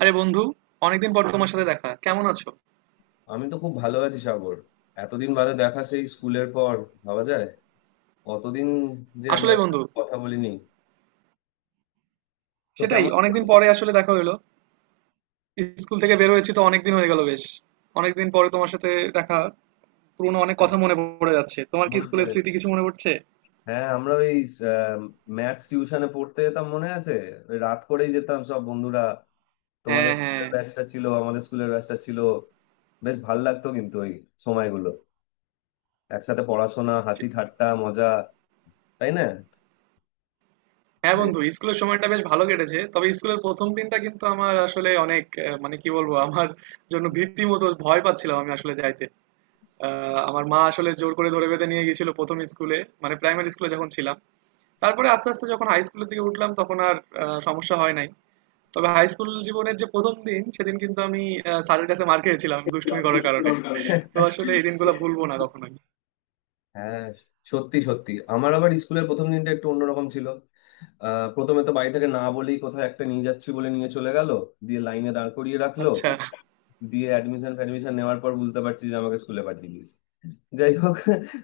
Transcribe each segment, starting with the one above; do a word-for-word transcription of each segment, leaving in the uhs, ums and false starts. আরে বন্ধু, অনেকদিন পর তোমার সাথে দেখা, কেমন আছো? আমি তো খুব ভালো আছি সাগর। এতদিন বাদে দেখা, সেই স্কুলের পর। ভাবা যায়? কতদিন যে আমরা আসলেই বন্ধু, কথা বলিনি। তো সেটাই, কেমন অনেকদিন চলছে? পরে আসলে দেখা হলো। স্কুল থেকে বের হয়েছি তো অনেকদিন হয়ে গেল বেশ। অনেকদিন পরে তোমার সাথে দেখা, পুরনো অনেক হ্যাঁ, কথা মনে পড়ে যাচ্ছে। তোমার কি মনে স্কুলের পড়ে। স্মৃতি কিছু মনে পড়ছে? হ্যাঁ, আমরা ওই ম্যাথস টিউশনে পড়তে যেতাম, মনে আছে? ওই রাত করেই যেতাম সব বন্ধুরা। তোমাদের হ্যাঁ, হ্যাঁ, স্কুলের ব্যাচটা ছিল, আমাদের স্কুলের ব্যাচটা ছিল। বেশ ভাল লাগতো কিন্তু ওই সময়গুলো, একসাথে পড়াশোনা, হাসি ঠাট্টা মজা, তাই না? হ্যাঁ বন্ধু, স্কুলের সময়টা বেশ ভালো কেটেছে। তবে স্কুলের প্রথম দিনটা কিন্তু আমার আসলে অনেক আহ, মানে কি বলবো, আমার জন্য ভীতি মতো, ভয় পাচ্ছিলাম আমি আসলে যাইতে। আহ, আমার মা আসলে জোর করে ধরে বেঁধে নিয়ে গেছিল প্রথম স্কুলে, মানে প্রাইমারি স্কুলে যখন ছিলাম। তারপরে আস্তে আস্তে যখন হাই স্কুলের দিকে উঠলাম, তখন আর আহ, সমস্যা হয় নাই। তবে হাই স্কুল জীবনের যে প্রথম দিন, সেদিন কিন্তু আমি আহ, স্যারের কাছে মার খেয়েছিলাম দুষ্টুমি করার কারণে। তো আসলে এই দিনগুলো ভুলবো না কখনোই। হ্যাঁ, সত্যি সত্যি আমার আবার স্কুলের প্রথম দিনটা একটু অন্যরকম ছিল। আহ, প্রথমে তো বাড়ি থেকে না বলেই কোথাও একটা নিয়ে যাচ্ছি বলে নিয়ে চলে গেল। দিয়ে লাইনে দাঁড় করিয়ে রাখলো। আচ্ছা। দিয়ে অ্যাডমিশন ফ্যাডমিশন নেওয়ার পর বুঝতে পারছি যে আমাকে স্কুলে পাঠিয়ে দিয়েছে। যাই হোক,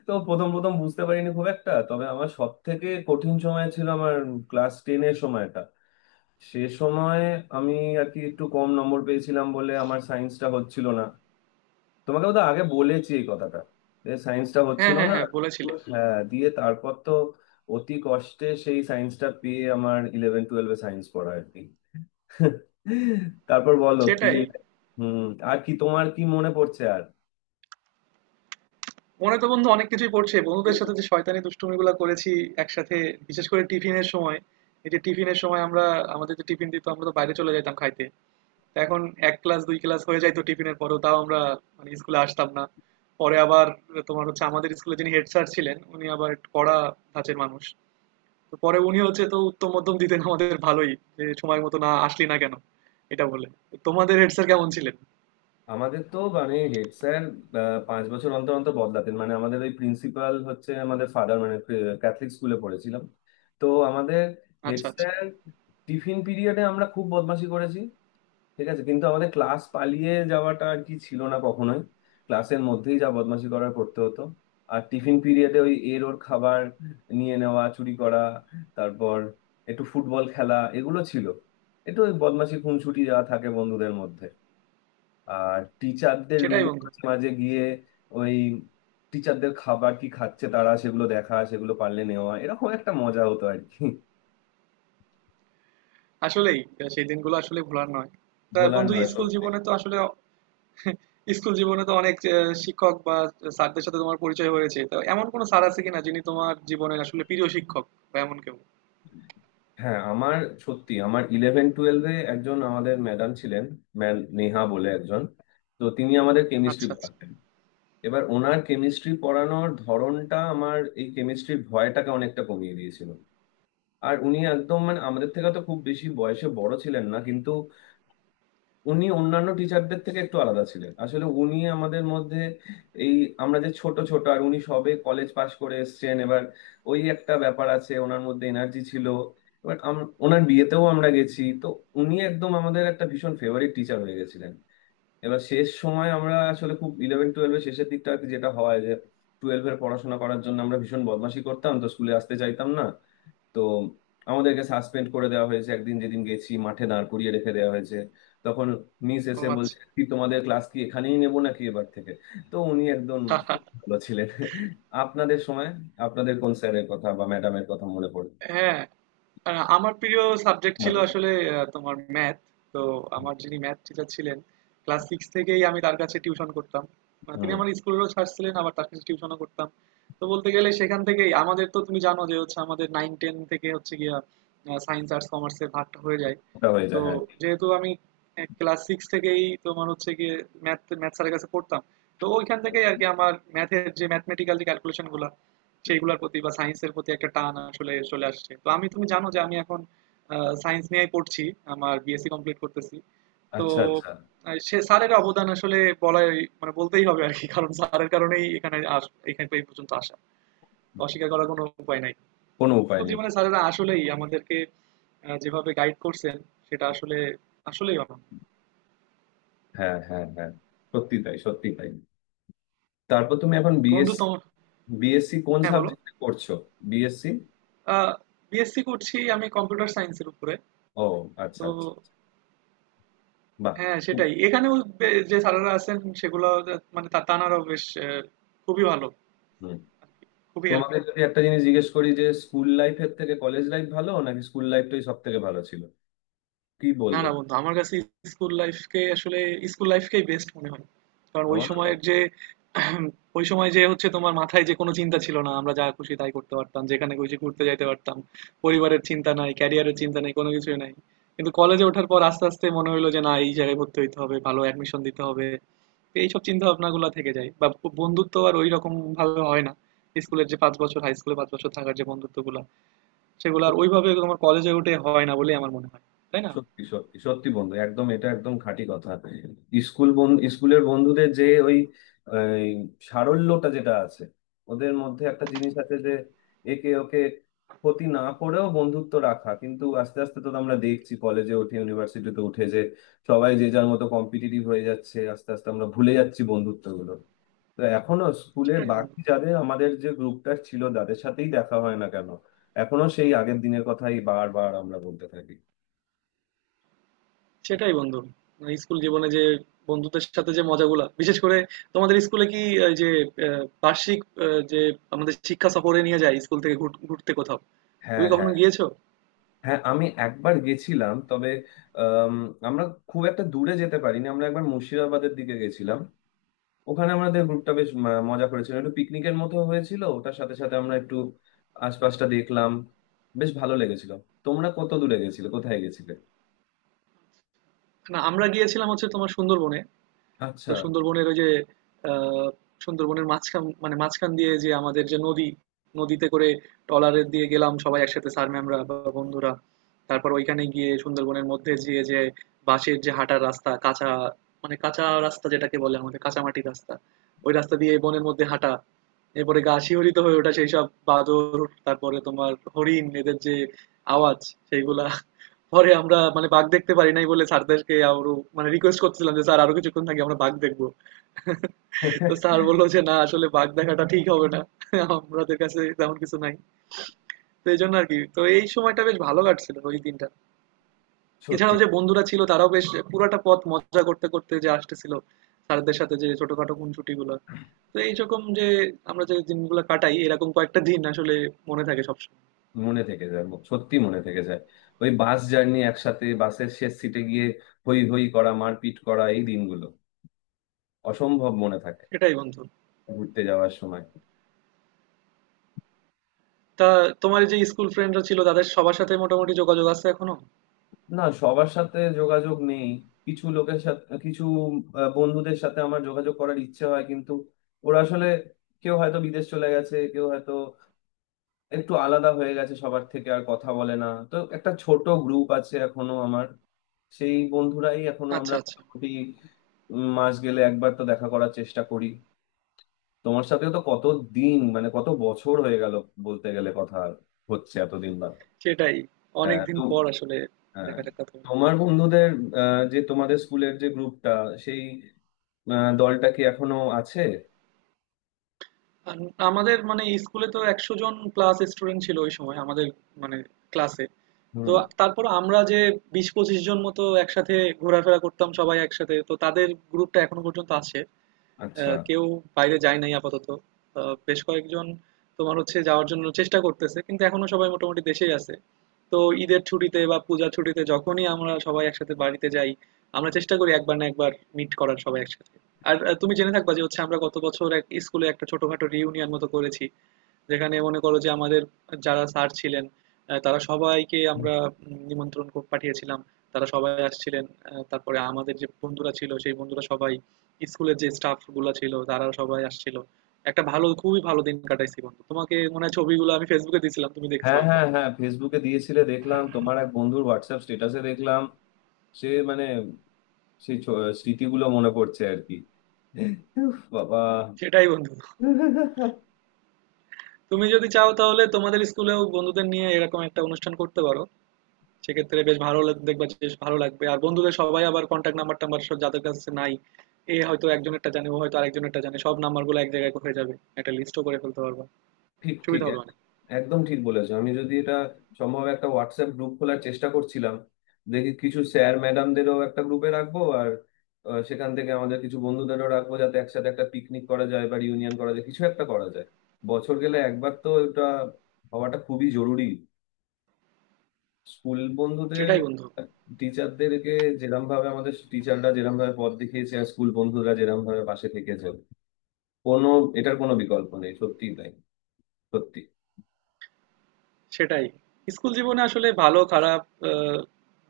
তো প্রথম প্রথম বুঝতে পারিনি খুব একটা, তবে আমার সব থেকে কঠিন সময় ছিল আমার ক্লাস টেনের সময়টা। সে সময় আমি আর কি একটু কম নম্বর পেয়েছিলাম বলে আমার সায়েন্সটা হচ্ছিল না। তোমাকে তো আগে বলেছি এই কথাটা, যে সায়েন্সটা হ্যাঁ, হচ্ছিল হ্যাঁ, না, হ্যাঁ হ্যাঁ, বলেছিলে। বলেছি। হ্যাঁ, দিয়ে তারপর তো অতি কষ্টে সেই সায়েন্সটা পেয়ে আমার ইলেভেন টুয়েলভে সায়েন্স পড়া আর কি। তারপর বলো কি সেটাই, সে। হুম। আর কি তোমার কি মনে পড়ছে আর? মনে তো বন্ধু অনেক কিছুই পড়ছে, বন্ধুদের সাথে যে শয়তানি দুষ্টুমিগুলো করেছি একসাথে, বিশেষ করে টিফিনের সময়। এই যে টিফিনের সময় আমরা, আমাদের যে টিফিন দিত আমরা তো বাইরে চলে যেতাম খাইতে। এখন এক ক্লাস দুই ক্লাস হয়ে যাইতো টিফিনের পরেও, তাও আমরা মানে স্কুলে আসতাম না। পরে আবার তোমার হচ্ছে, আমাদের স্কুলে যিনি হেড স্যার ছিলেন উনি আবার একটু কড়া ধাঁচের মানুষ। তো পরে উনি হচ্ছে তো উত্তম মধ্যম দিতেন আমাদের ভালোই, যে সময় মতো না আসলি না কেন, এটা বলে। তো তোমাদের হেড স্যার কেমন ছিলেন? আমাদের তো মানে হেড স্যার পাঁচ বছর অন্তর অন্তর বদলাতেন, মানে আমাদের ওই প্রিন্সিপাল হচ্ছে আমাদের ফাদার, মানে ক্যাথলিক স্কুলে পড়েছিলাম। তো আমাদের হেড আচ্ছা, আচ্ছা। স্যার। টিফিন পিরিয়ডে আমরা খুব বদমাশি করেছি ঠিক আছে, কিন্তু আমাদের ক্লাস পালিয়ে যাওয়াটা আর কি ছিল না কখনোই। ক্লাসের মধ্যেই যা বদমাশি করার করতে হতো। আর টিফিন পিরিয়ডে ওই এর ওর খাবার নিয়ে নেওয়া, চুরি করা, তারপর একটু ফুটবল খেলা, এগুলো ছিল। একটু ওই বদমাশি খুনসুটি যা থাকে বন্ধুদের মধ্যে। আর টিচারদের সেটাই রুমে বন্ধু। মাঝে মাঝে গিয়ে ওই টিচারদের খাবার কি খাচ্ছে তারা সেগুলো দেখা, সেগুলো পারলে নেওয়া, এরকম একটা মজা হতো আর কি। আসলেই আহ, সেই দিনগুলো আসলে ভোলার নয়। তা ভোলার বন্ধু, নয়, স্কুল সত্যি। জীবনে তো আসলে স্কুল জীবনে তো অনেক আহ, শিক্ষক বা স্যারদের সাথে তোমার পরিচয় হয়েছে। তো এমন কোনো স্যার আছে কিনা যিনি তোমার জীবনের আসলে প্রিয় শিক্ষক বা এমন কেউ? হ্যাঁ, আমার সত্যি আমার ইলেভেন টুয়েলভে একজন আমাদের ম্যাডাম ছিলেন, ম্যাম নেহা বলে একজন। তো তিনি আমাদের কেমিস্ট্রি আচ্ছা, আচ্ছা। পড়াতেন। এবার ওনার কেমিস্ট্রি পড়ানোর ধরনটা আমার এই কেমিস্ট্রির ভয়টাকে অনেকটা কমিয়ে দিয়েছিল। আর উনি একদম মানে আমাদের থেকে তো খুব বেশি বয়সে বড় ছিলেন না, কিন্তু উনি অন্যান্য টিচারদের থেকে একটু আলাদা ছিলেন। আসলে উনি আমাদের মধ্যে এই আমরা যে ছোট ছোট আর উনি সবে কলেজ পাশ করে এসেছেন এবার, ওই একটা ব্যাপার আছে ওনার মধ্যে, এনার্জি ছিল। এবার আম- ওনার বিয়েতেও আমরা গেছি তো। উনি একদম আমাদের একটা ভীষণ ফেভারিট টিচার হয়ে গেছিলেন। এবার শেষ সময় আমরা আসলে খুব ইলেভেন টুয়েলভের শেষের দিকটা আর কি, যেটা হয় যে টুয়েলভের পড়াশোনা করার জন্য আমরা ভীষণ বদমাশি করতাম তো স্কুলে আসতে চাইতাম না। তো আমাদেরকে সাসপেন্ড করে দেওয়া হয়েছে একদিন, যেদিন গেছি মাঠে দাঁড় করিয়ে রেখে দেওয়া হয়েছে। তখন মিস ও এসে আচ্ছা। বলছে কি, তোমাদের ক্লাস কি এখানেই নেবো নাকি এবার থেকে? তো উনি একদম খুব ভালো ছিলেন। আপনাদের সময় আপনাদের কোন স্যারের কথা বা ম্যাডামের কথা মনে পড়ে? হ্যাঁ, আ আমার প্রিয় সাবজেক্ট ছিল মানে। আসলে আ তোমার ম্যাথ। তো আমার যিনি ম্যাথ টিচার ছিলেন, ক্লাস ছয় থেকেই আমি তার কাছে টিউশন করতাম। আ তিনি হম। আমার স্কুলেরও স্যার ছিলেন, আবার তার কাছে টিউশনও করতাম। তো বলতে গেলে সেখান থেকেই আমাদের, তো তুমি জানো যে হচ্ছে আমাদের নয় দশ থেকে হচ্ছে গিয়া আ সায়েন্স আর্টস কমার্সের ভাগটা হয়ে যায়। ওটা হয়ে তো যায়, হ্যাঁ। যেহেতু আমি ক্লাস সিক্স থেকেই তোমার হচ্ছে গিয়ে ম্যাথ ম্যাথ স্যারের কাছে পড়তাম, তো ওইখান থেকেই আর কি আমার ম্যাথের যে ম্যাথমেটিক্যাল যে ক্যালকুলেশন গুলা, সেইগুলোর প্রতি বা সায়েন্সের প্রতি একটা টান আসলে চলে আসছে। তো আমি, তুমি জানো যে আমি এখন সায়েন্স নিয়েই পড়ছি, আমার বিএসসি কমপ্লিট করতেছি। তো আচ্ছা আচ্ছা। আহ, সে স্যারের অবদান আসলে বলাই, মানে বলতেই হবে আর কি। কারণ স্যারের কারণেই এখানে আস এখানে এই পর্যন্ত আসা, তো অস্বীকার করার কোনো উপায় নাই। কোনো উপায় স্কুল নেই। জীবনে স্যারেরা আসলেই আমাদেরকে আহ, যেভাবে গাইড করছেন, সেটা আসলে আসলেই অনন্য। হ্যাঁ হ্যাঁ হ্যাঁ, সত্যি তাই, সত্যি তাই। তারপর তুমি এখন বন্ধু বিএসসি, তোমার, বিএসসি কোন হ্যাঁ বলো। সাবজেক্টে করছো? বিএসসি। বিএসসি করছি আমি কম্পিউটার সায়েন্সের উপরে। ও আচ্ছা তো আচ্ছা। বাহ। হ্যাঁ, সেটাই। এখানেও বে- যে স্যারেরা আছেন সেগুলো, মানে তা- তানারাও বেশ আহ, খুবই ভালো হুম। আর কি, খুবই তোমাকে হেল্পফুল। যদি একটা জিনিস জিজ্ঞেস করি, যে স্কুল লাইফের থেকে কলেজ লাইফ ভালো নাকি স্কুল লাইফটাই সব থেকে ভালো ছিল, কি না, বলবে? না বন্ধু, আমার কাছে স্কুল লাইফকে আসলে, স্কুল লাইফকেই বেস্ট মনে হয়। কারণ ওই আমার না তাই। সময়ের যে ওই সময় যে হচ্ছে তোমার মাথায় যে কোনো চিন্তা ছিল না, আমরা যা খুশি তাই করতে পারতাম, যেখানে খুশি ঘুরতে যাইতে পারতাম। পরিবারের চিন্তা নাই, ক্যারিয়ারের চিন্তা নাই, কোনো কিছুই নাই। কিন্তু কলেজে ওঠার পর আস্তে আস্তে মনে হলো যে না, এই জায়গায় ভর্তি হইতে হবে, ভালো অ্যাডমিশন দিতে হবে, এইসব চিন্তা ভাবনা গুলা থেকে যায়। বা বন্ধুত্ব আর ওই রকম ভাবে হয় না, স্কুলের যে পাঁচ বছর, হাই স্কুলে পাঁচ বছর থাকার যে বন্ধুত্ব গুলা, সেগুলো আর ওইভাবে তোমার কলেজে উঠে হয় না বলেই আমার মনে হয়, তাই না? সত্যি সত্যি সত্যি বন্ধু, একদম এটা একদম খাঁটি কথা। স্কুল বন স্কুলের বন্ধুদের যে ওই এই সারল্যটা যেটা আছে, ওদের মধ্যে একটা জিনিস আছে যে একে ওকে ক্ষতি না করেও বন্ধুত্ব রাখা। কিন্তু আস্তে আস্তে তো আমরা দেখছি কলেজে উঠে, ইউনিভার্সিটিতে উঠে যে সবাই যে যার মতো কম্পিটিটিভ হয়ে যাচ্ছে, আস্তে আস্তে আমরা ভুলে যাচ্ছি বন্ধুত্বগুলো। তো এখনো স্কুলের সেটাই বন্ধু বাকি যাদের আমাদের যে গ্রুপটা ছিল তাদের সাথেই দেখা হয় না কেন, এখনো সেই আগের দিনের কথাই বারবার আমরা বলতে থাকি। সেটাই বন্ধু মানে স্কুল জীবনে যে বন্ধুদের সাথে যে মজাগুলা, বিশেষ করে তোমাদের স্কুলে কি এই যে আহ, বার্ষিক আহ, যে আমাদের শিক্ষা সফরে নিয়ে যায় স্কুল থেকে ঘুর- ঘুরতে কোথাও, হ্যাঁ তুমি কখনো হ্যাঁ গিয়েছো? হ্যাঁ, আমি একবার গেছিলাম তবে আম, আমরা খুব একটা দূরে যেতে পারিনি। আমরা একবার মুর্শিদাবাদের দিকে গেছিলাম। ওখানে আমাদের গ্রুপটা বেশ ম- মজা করেছিল, একটু পিকনিকের মতো হয়েছিল। ওটার সাথে সাথে আমরা একটু আশপাশটা দেখলাম, বেশ ভালো লেগেছিল। তোমরা কত দূরে গেছিলে, কোথায় গেছিলে? না, আমরা গিয়েছিলাম হচ্ছে তোমার সুন্দরবনে। তো আচ্ছা। সুন্দরবনের ওই যে আহ, সুন্দরবনের মাঝখান, মানে মাঝখান দিয়ে যে আমাদের যে নদী, নদীতে করে ট্রলারে দিয়ে গেলাম সবাই একসাথে, স্যার ম্যামরা বা বন্ধুরা। তারপর ওইখানে গিয়ে সুন্দরবনের মধ্যে গিয়ে যে বাঁশের যে হাঁটার রাস্তা, কাঁচা, মানে কাঁচা রাস্তা যেটাকে বলে আমাদের কাঁচা মাটির রাস্তা, ওই রাস্তা দিয়ে বনের মধ্যে হাঁটা, এরপরে গা শিহরিত হয়ে ওঠা সেই সব বাদর, তারপরে তোমার হরিণ, এদের যে আওয়াজ, সেইগুলা। পরে আমরা মানে বাঘ দেখতে পারি নাই বলে স্যারদেরকে আরো মানে রিকোয়েস্ট করতেছিলাম যে স্যার আরো কিছুক্ষণ থাকি, আমরা বাঘ দেখবো। তো স্যার বললো যে না, আসলে বাঘ দেখাটা ঠিক হবে না, আমাদের কাছে তেমন কিছু নাই। তো এই জন্য আর কি, তো এই সময়টা বেশ ভালো কাটছিল ওই দিনটা। সত্যি এছাড়াও যে বন্ধুরা ছিল তারাও বেশ পুরাটা পথ মজা করতে করতে যে আসতেছিল, স্যারদের সাথে যে ছোটখাটো খুনসুটি গুলো, তো এইরকম যে আমরা যে দিনগুলো কাটাই, এরকম কয়েকটা দিন আসলে মনে থাকে সবসময়। মনে থেকে যায়, সত্যি মনে থেকে যায়। ওই বাস জার্নি একসাথে, বাসের শেষ সিটে গিয়ে হই হই করা, মারপিট করা, এই দিনগুলো অসম্ভব মনে থাকে। সেটাই বন্ধু। ঘুরতে যাওয়ার সময়। তা তোমার যে স্কুল ফ্রেন্ডরা ছিল তাদের সবার সাথে মোটামুটি যোগাযোগ আছে এখনো? না, সবার সাথে যোগাযোগ নেই, কিছু লোকের সাথে কিছু আহ, বন্ধুদের সাথে আমার যোগাযোগ করার ইচ্ছে হয়, কিন্তু ওরা আসলে কেউ হয়তো বিদেশ চলে গেছে, কেউ হয়তো একটু আলাদা হয়ে গেছে সবার থেকে, আর কথা বলে না। তো একটা ছোট গ্রুপ আছে এখনো আমার, সেই বন্ধুরাই এখনো আচ্ছা, আমরা আচ্ছা। মোটামুটি উম, মাস গেলে একবার তো দেখা করার চেষ্টা করি। তোমার সাথেও তো কত দিন, মানে কত বছর হয়ে গেল বলতে গেলে, কথা হচ্ছে এতদিন বাদে। সেটাই। হ্যাঁ অনেকদিন তো। পর আসলে হ্যাঁ। দেখা সাক্ষাৎ হলো। তোমার বন্ধুদের আহ, যে তোমাদের স্কুলের যে গ্রুপটা, সেই আহ, দলটা কি এখনো আছে? আন, আমাদের মানে স্কুলে তো একশো জন ক্লাস স্টুডেন্ট ছিল ওই সময় আমাদের, মানে ক্লাসে। তো হুম। তারপর আমরা যে বিশ থেকে পঁচিশ জন মতো একসাথে ঘোরাফেরা করতাম সবাই একসাথে। তো তাদের গ্রুপটা এখনো পর্যন্ত আছে। আচ্ছা। আহ, কেউ বাইরে যায় নাই আপাতত। আহ, বেশ কয়েকজন তোমার হচ্ছে যাওয়ার জন্য চেষ্টা করতেছে, কিন্তু এখনো সবাই মোটামুটি দেশেই আছে। তো ঈদের ছুটিতে বা পূজা ছুটিতে যখনই আমরা সবাই একসাথে বাড়িতে যাই, আমরা চেষ্টা করি একবার না একবার মিট করার সবাই একসাথে। আর আহ, তুমি জেনে থাকবা যে হচ্ছে আমরা গত বছর এক স্কুলে একটা ছোটখাটো রিউনিয়ন মতো করেছি, যেখানে মনে করো যে আমাদের যারা স্যার ছিলেন আহ, তারা সবাইকে আমরা উম, নিমন্ত্রণ কো- পাঠিয়েছিলাম, তারা সবাই আসছিলেন। আহ, তারপরে আমাদের যে বন্ধুরা ছিল সেই বন্ধুরা সবাই, স্কুলের যে স্টাফ গুলা ছিল তারা সবাই আসছিল। একটা ভালো, খুবই ভালো দিন কাটাইছি বন্ধু। তোমাকে মনে হয় ছবিগুলো আমি ফেসবুকে দিয়েছিলাম, তুমি দেখছো হ্যাঁ হয়তো। হ্যাঁ হ্যাঁ, ফেসবুকে দিয়েছিলে দেখলাম, তোমার এক বন্ধুর হোয়াটসঅ্যাপ স্ট্যাটাসে দেখলাম। সে মানে সেই ছ- স্মৃতিগুলো মনে পড়ছে আর কি। উফ, বাবা। সেটাই বন্ধু। তুমি যদি চাও তাহলে তোমাদের স্কুলেও বন্ধুদের নিয়ে এরকম একটা অনুষ্ঠান করতে পারো। সেক্ষেত্রে বেশ ভালো লাগ, দেখবা যে বেশ ভালো লাগবে। আর বন্ধুদের সবাই আবার কনট্যাক্ট নাম্বার-টাম্বার সব যাদের কাছে নাই, এ হয়তো একজনেরটা জানে, ও হয়তো আরেকজনেরটা জানে। সব নাম্বারগুলো এক জায়গায় হয়ে যাবে। একটা লিস্টও করে ফেলতে পারবা। ঠিক ঠিক সুবিধা হবে এক- অনেক। একদম ঠিক বলেছো। আমি যদি এটা সম্ভব একটা হোয়াটসঅ্যাপ গ্রুপ খোলার চেষ্টা করছিলাম। দেখি কিছু স্যার ম্যাডামদেরও একটা গ্রুপে রাখবো আর আহ, সেখান থেকে আমাদের কিছু বন্ধুদেরও রাখবো, যাতে একসাথে একটা পিকনিক করা যায় বা ইউনিয়ন করা যায়, কিছু একটা করা যায়। বছর গেলে একবার তো এটা হওয়াটা খুবই জরুরি। স্কুল বন্ধুদের, সেটাই বন্ধু। টিচারদেরকে যেরম ভাবে আমাদের টিচাররা যেরম ভাবে পথ দেখিয়েছে আর স্কুল বন্ধুরা যেরম ভাবে পাশে থেকেছে, কোনো এটার কোনো বিকল্প নেই। সত্যিই তাই, সত্যি। সেটাই। স্কুল জীবনে আসলে ভালো খারাপ আ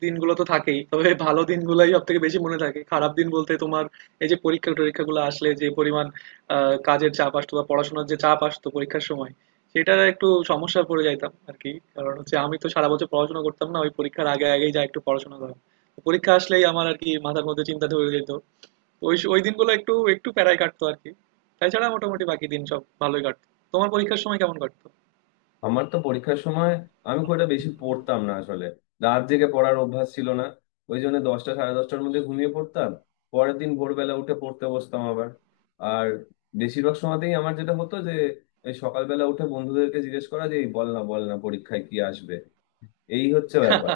দিনগুলো তো থাকেই। তবে ভালো দিনগুলাই সবথেকে বেশি মনে থাকে। খারাপ দিন বলতে তোমার এই যে পরীক্ষা-টরীক্ষাগুলো আসলে যে পরিমাণ আ কাজের চাপ আসতো বা পড়াশোনার যে চাপ আসতো পরীক্ষার সময়, সেটার একটু সমস্যায় পড়ে যাইতাম আরকি। কারণ হচ্ছে আমি তো সারা বছর পড়াশোনা করতাম না। ওই পরীক্ষার আগে, আগেই যায়া একটু পড়াশোনা করা। পরীক্ষা আসলেই আমার আরকি মাথার মধ্যে চিন্তা ধরে যেত। তো ওই স ওই দিনগুলো একটু, একটু প্যারায় কাটতো আরকি। তাছাড়া মোটামুটি বাকি দিন সব ভালোই কাটতো। তোমার পরীক্ষার সময় কেমন কাটতো? আমার তো পরীক্ষার সময় আমি খুব একটা বেশি পড়তাম না আসলে। রাত জেগে পড়ার অভ্যাস ছিল না, ওই জন্য দশটা সাড়ে দশটার মধ্যে ঘুমিয়ে পড়তাম। পরের দিন ভোরবেলা উঠে পড়তে বসতাম আবার। আর বেশিরভাগ সময়তেই আমার যেটা হতো যে এই সকালবেলা উঠে বন্ধুদেরকে জিজ্ঞেস করা যে এই বল না বল না পরীক্ষায় কি আসবে, এই হচ্ছে ব্যাপার।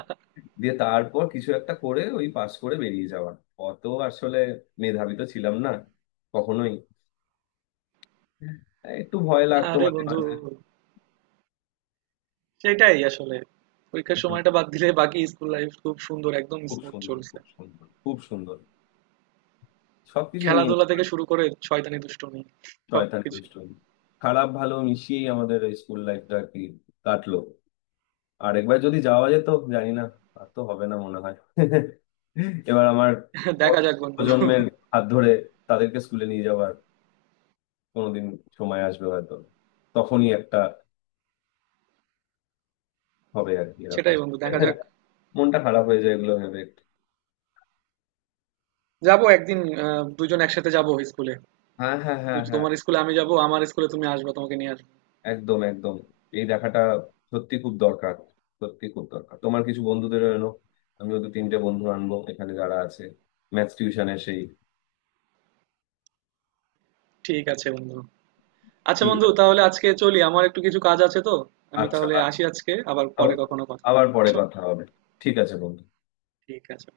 দিয়ে তারপর কিছু একটা করে ওই পাস করে বেরিয়ে যাওয়া। অত আসলে মেধাবী তো ছিলাম না কখনোই, একটু ভয় লাগতো আরে মাঝে বন্ধু, মাঝে। সেটাই আসলে। পরীক্ষার হুম, সময়টা বাদ দিলে বাকি স্কুল লাইফ খুব সুন্দর, একদম খুব স্মুথ সুন্দর, চলছে। খুব সুন্দর, খুব সুন্দর, সবকিছু নিয়ে। খেলাধুলা থেকে শুরু করে শয়তানি দুষ্টুমি শয়তানি সবকিছু। দুষ্টুমি, খারাপ ভালো মিশিয়েই আমাদের এই স্কুল লাইফটা আর কি কাটলো। আর একবার যদি যাওয়া যেত, জানি না, আর তো হবে না মনে হয়। এবার আমার দেখা যাক পরবর্তী বন্ধু। প্রজন্মের হাত ধরে তাদেরকে স্কুলে নিয়ে যাওয়ার কোনোদিন সময় আসবে হয়তো, তখনই একটা হবে আর কি এরকম। সেটাই বন্ধু, দেখা যাক। মনটা খারাপ হয়ে যায় এগুলো ভেবে একটু। যাবো একদিন, আহ দুজন একসাথে যাবো স্কুলে। হ্যাঁ হ্যাঁ হ্যাঁ হ্যাঁ, তোমার স্কুলে আমি যাবো, আমার স্কুলে তুমি আসবা, তোমাকে নিয়ে আসবো। একদম একদম। এই দেখাটা সত্যি খুব দরকার, সত্যি খুব দরকার। তোমার কিছু বন্ধুদের এলো, আমিও দু তিনটে বন্ধু আনবো এখানে যারা আছে ম্যাথস টিউশনের সেই। ঠিক আছে বন্ধু। আচ্ছা ঠিক বন্ধু, আছে। তাহলে আজকে চলি। আমার একটু কিছু কাজ আছে তো। আমি আচ্ছা তাহলে আচ্ছা, আসি আজকে। আবার পরে আবার কখনো কথা হবে। আবার পরে বুঝছো? কথা হবে। ঠিক আছে বন্ধু। ঠিক আছে।